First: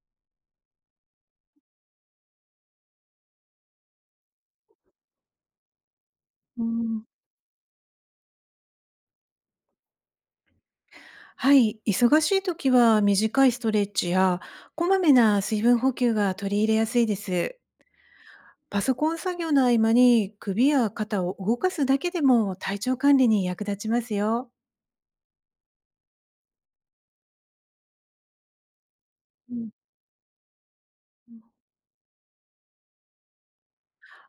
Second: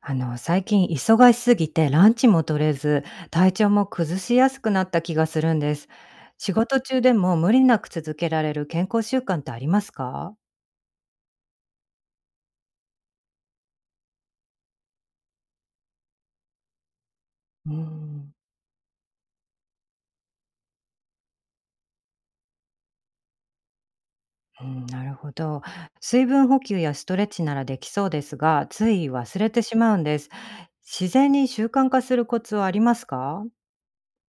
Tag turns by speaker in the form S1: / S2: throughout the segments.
S1: 最近忙しすぎてランチも取れず、体調も崩しやすくなった気がするんです。仕
S2: うー
S1: 事中
S2: ん。
S1: でも無理なく続けられる健康習慣ってありますか？
S2: はい、忙しい時は短いストレッチやこまめな水分補給が取り入れやすいです。
S1: うーん。
S2: パソコン作業の合間に首や肩を動かすだけでも体調管理に役立ちますよ。
S1: うん、なるほど。水分補給やストレッチならできそうですが、つい忘れ
S2: う
S1: て
S2: ん、
S1: しまうんです。自然に習慣化するコツはありますか？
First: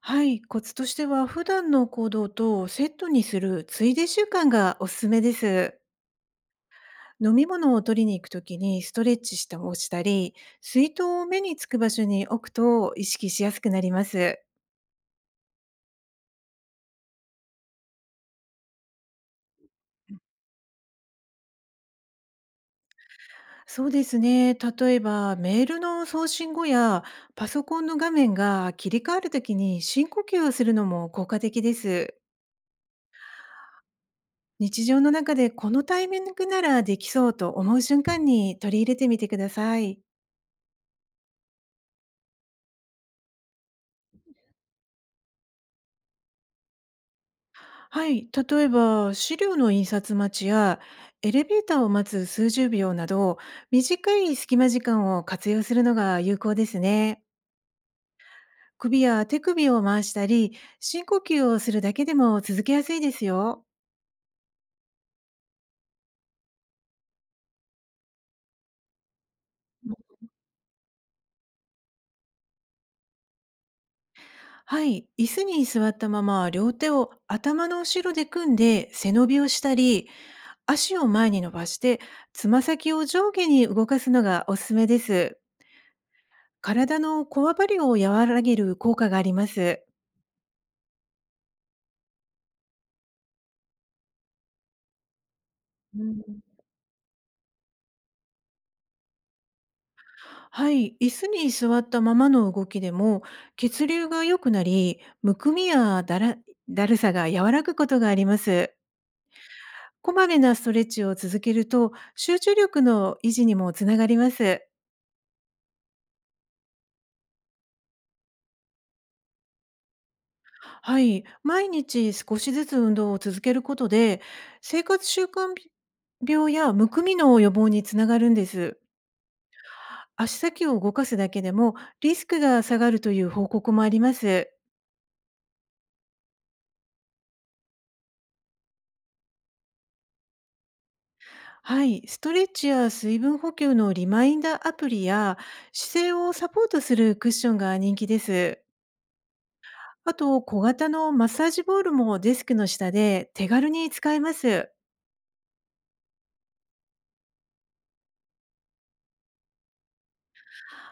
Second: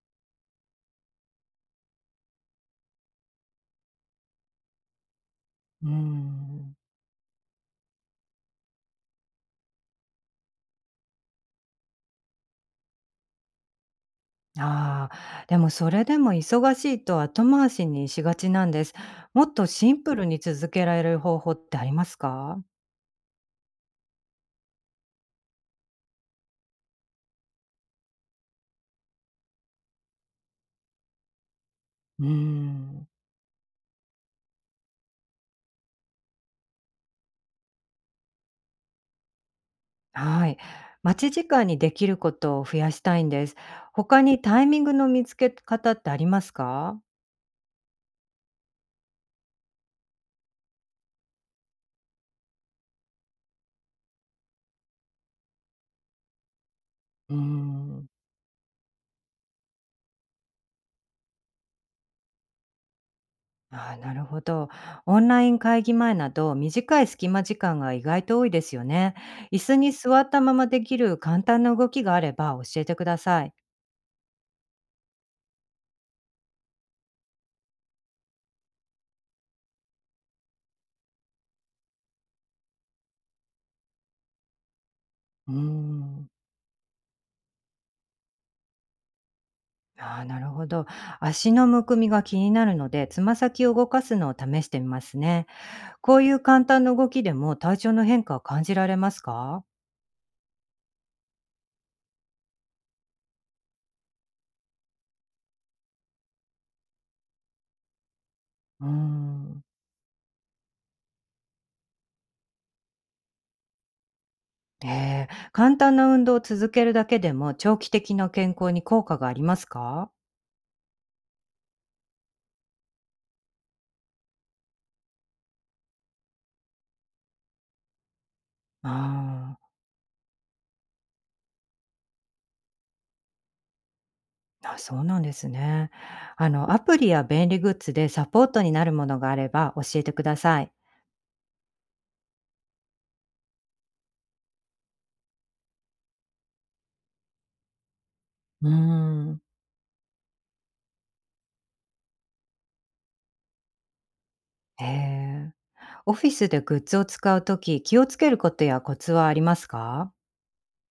S2: はい、コツとしては普段の行動とセットにするついで習慣がおすすめです。
S1: うーん。
S2: 飲み物を取りに行くときにストレッチをしたり、水筒を目につく場所に置くと意識しやすくなります。
S1: ああ、でもそれでも忙しいと後回しにしがちなんです。もっとシンプルに続けられる方法ってありますか？
S2: そうですね。例えば、メールの送信後やパソコンの画面が切り替わるときに深呼吸をするのも効果的です。
S1: うーん、
S2: 日常の中でこのタイミングならできそうと思う瞬間に取り入れてみてください。
S1: はい。待ち時間にできることを増やしたいんです。他にタイミングの見つけ方ってありますか？
S2: はい。例えば、資料の印刷待ちやエレベーターを待つ数十秒など、短い隙間時間を活用するのが有効ですね。
S1: うーん。
S2: 首や手首を回したり、深呼吸をするだけでも続けやすいですよ。
S1: あー、なるほど。オンライン会議前など、短い隙間時間が意外と多いですよね。椅子に座ったままできる簡単な動きがあれば教えてください。
S2: はい、椅子に座ったまま両手を頭の後ろで組んで背伸びをしたり、足を前に伸ばしてつま先を上下に動かすのがおすすめです。
S1: うーん。
S2: 体のこわばりを和らげる効果があります。
S1: ああ、なるほど。足のむくみが気になるので、つま先を動かすのを試してみますね。
S2: う
S1: こ
S2: ん、
S1: ういう簡単な動きでも体調の変化を感じられますか？
S2: はい、椅子に座ったままの動きでも血流が良くなり、むくみやだるさが和らぐことがあります。
S1: うーん。
S2: こまめなストレッチを続けると集中力の維持にもつながります。
S1: え簡単な運動を続けるだけでも、長期的な健康に効果がありますか？
S2: はい、毎日少しずつ運動を続けることで、生活習慣病やむくみの予防につながるんです。
S1: あ
S2: 足先を動かすだけでもリスクが下がるという報告もあります。
S1: あ、あ、そうなんですね。アプリや便利グッズでサポートになるものがあれば教えてください。
S2: はい、ストレッチや水分補給のリマインダーアプリや姿勢をサポートするクッションが人気です。
S1: うーん。
S2: あと、小型のマッサージボールもデスクの下で手軽に使えます。
S1: えーオフィスでグッズを使うとき気をつけることやコツはありますか？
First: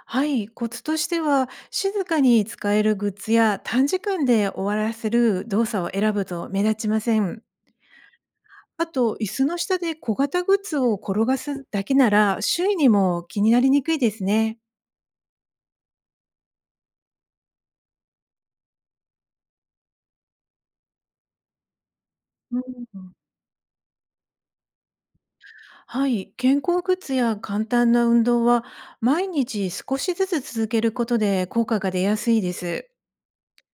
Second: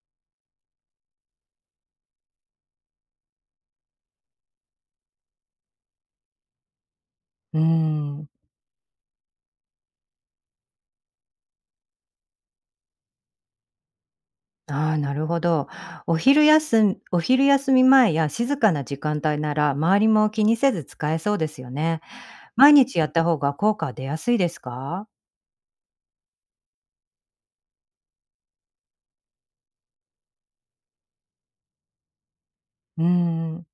S2: はい、コツとしては、静かに使えるグッズや短時間で終わらせる動作を選ぶと目立ちません。
S1: うーん。
S2: あと、椅子の下で小型グッズを転がすだけなら、周囲にも気になりにくいですね。
S1: ああ、なるほど。お昼休み前や静かな時間帯なら、周りも気にせず使えそうですよね。
S2: う
S1: 毎日やっ
S2: ん、
S1: た方が効果は出やすいですか？
S2: はい、健康グッズや簡単な運動は、毎日少しずつ続けることで効果が出やすいです。
S1: うーん、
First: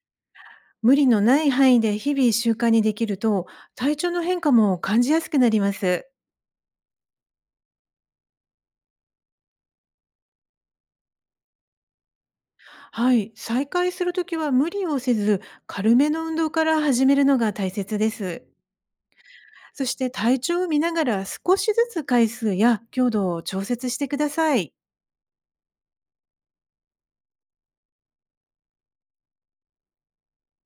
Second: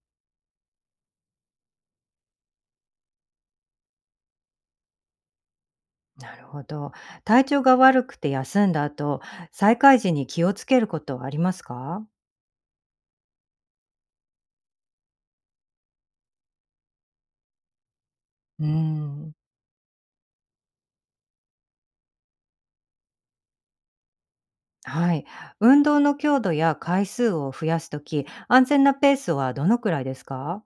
S2: 無理のない範囲で日々習慣にできると、体調の変化も感じやすくなります。
S1: なるほど。体調が悪くて休んだ後、再開時に気をつけることはありますか？
S2: はい、再開するときは無理をせず、軽めの運動から始めるのが大切です。
S1: うーん、
S2: そして体調を見ながら少しずつ回数や強度を調節してください。
S1: はい。運動の強度や回数を増やすとき、安全なペースはどのくらいですか？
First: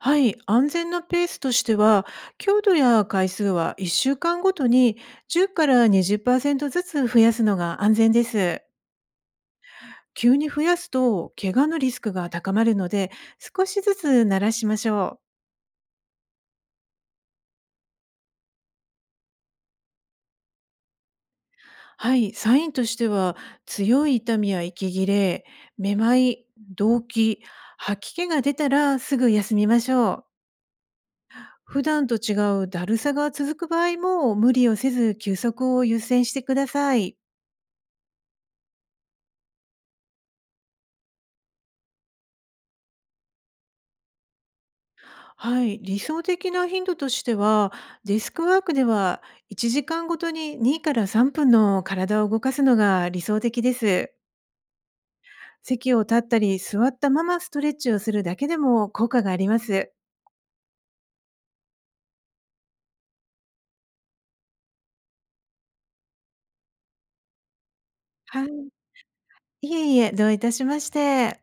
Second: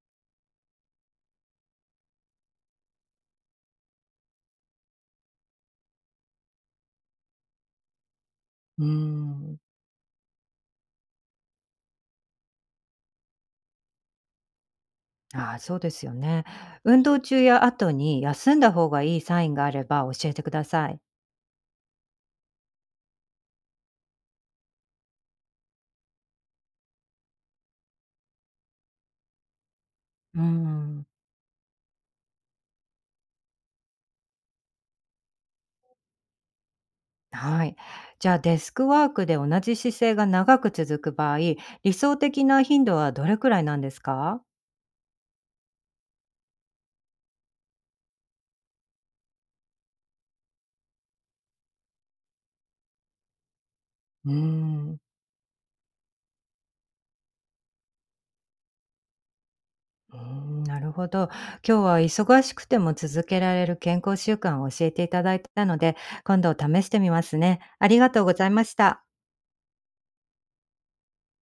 S2: はい、安全なペースとしては、強度や回数は1週間ごとに10から20%ずつ増やすのが安全です。
S1: うーん、
S2: 急に増やすと怪我のリスクが高まるので、少しずつ慣らしましょう。
S1: ああ、そうですよね。運動中や後に休んだ方がいいサインがあれば教えてください。
S2: はい、サインとしては、強い痛みや息切れ、めまい、動悸、吐き気が出たらすぐ休みましょう。
S1: うーん。
S2: 普段と違うだるさが続く場合も無理をせず休息を優先してください。
S1: はい。じゃあデスクワークで同じ姿勢が長く続く場合、理想的な頻度はどれくらいなんですか？
S2: はい、理想的な頻度としては、デスクワークでは1時間ごとに2から3分の体を動かすのが理想的です。
S1: うーん。
S2: 席を立ったり座ったままストレッチをするだけでも効果があります。
S1: うーん、なるほど。今日は忙しくても続けられる健康習慣を教えていただいたので、今度試してみますね。ありがとうご
S2: は
S1: ざいま
S2: い、
S1: した。
S2: いえいえ、どういたしまして。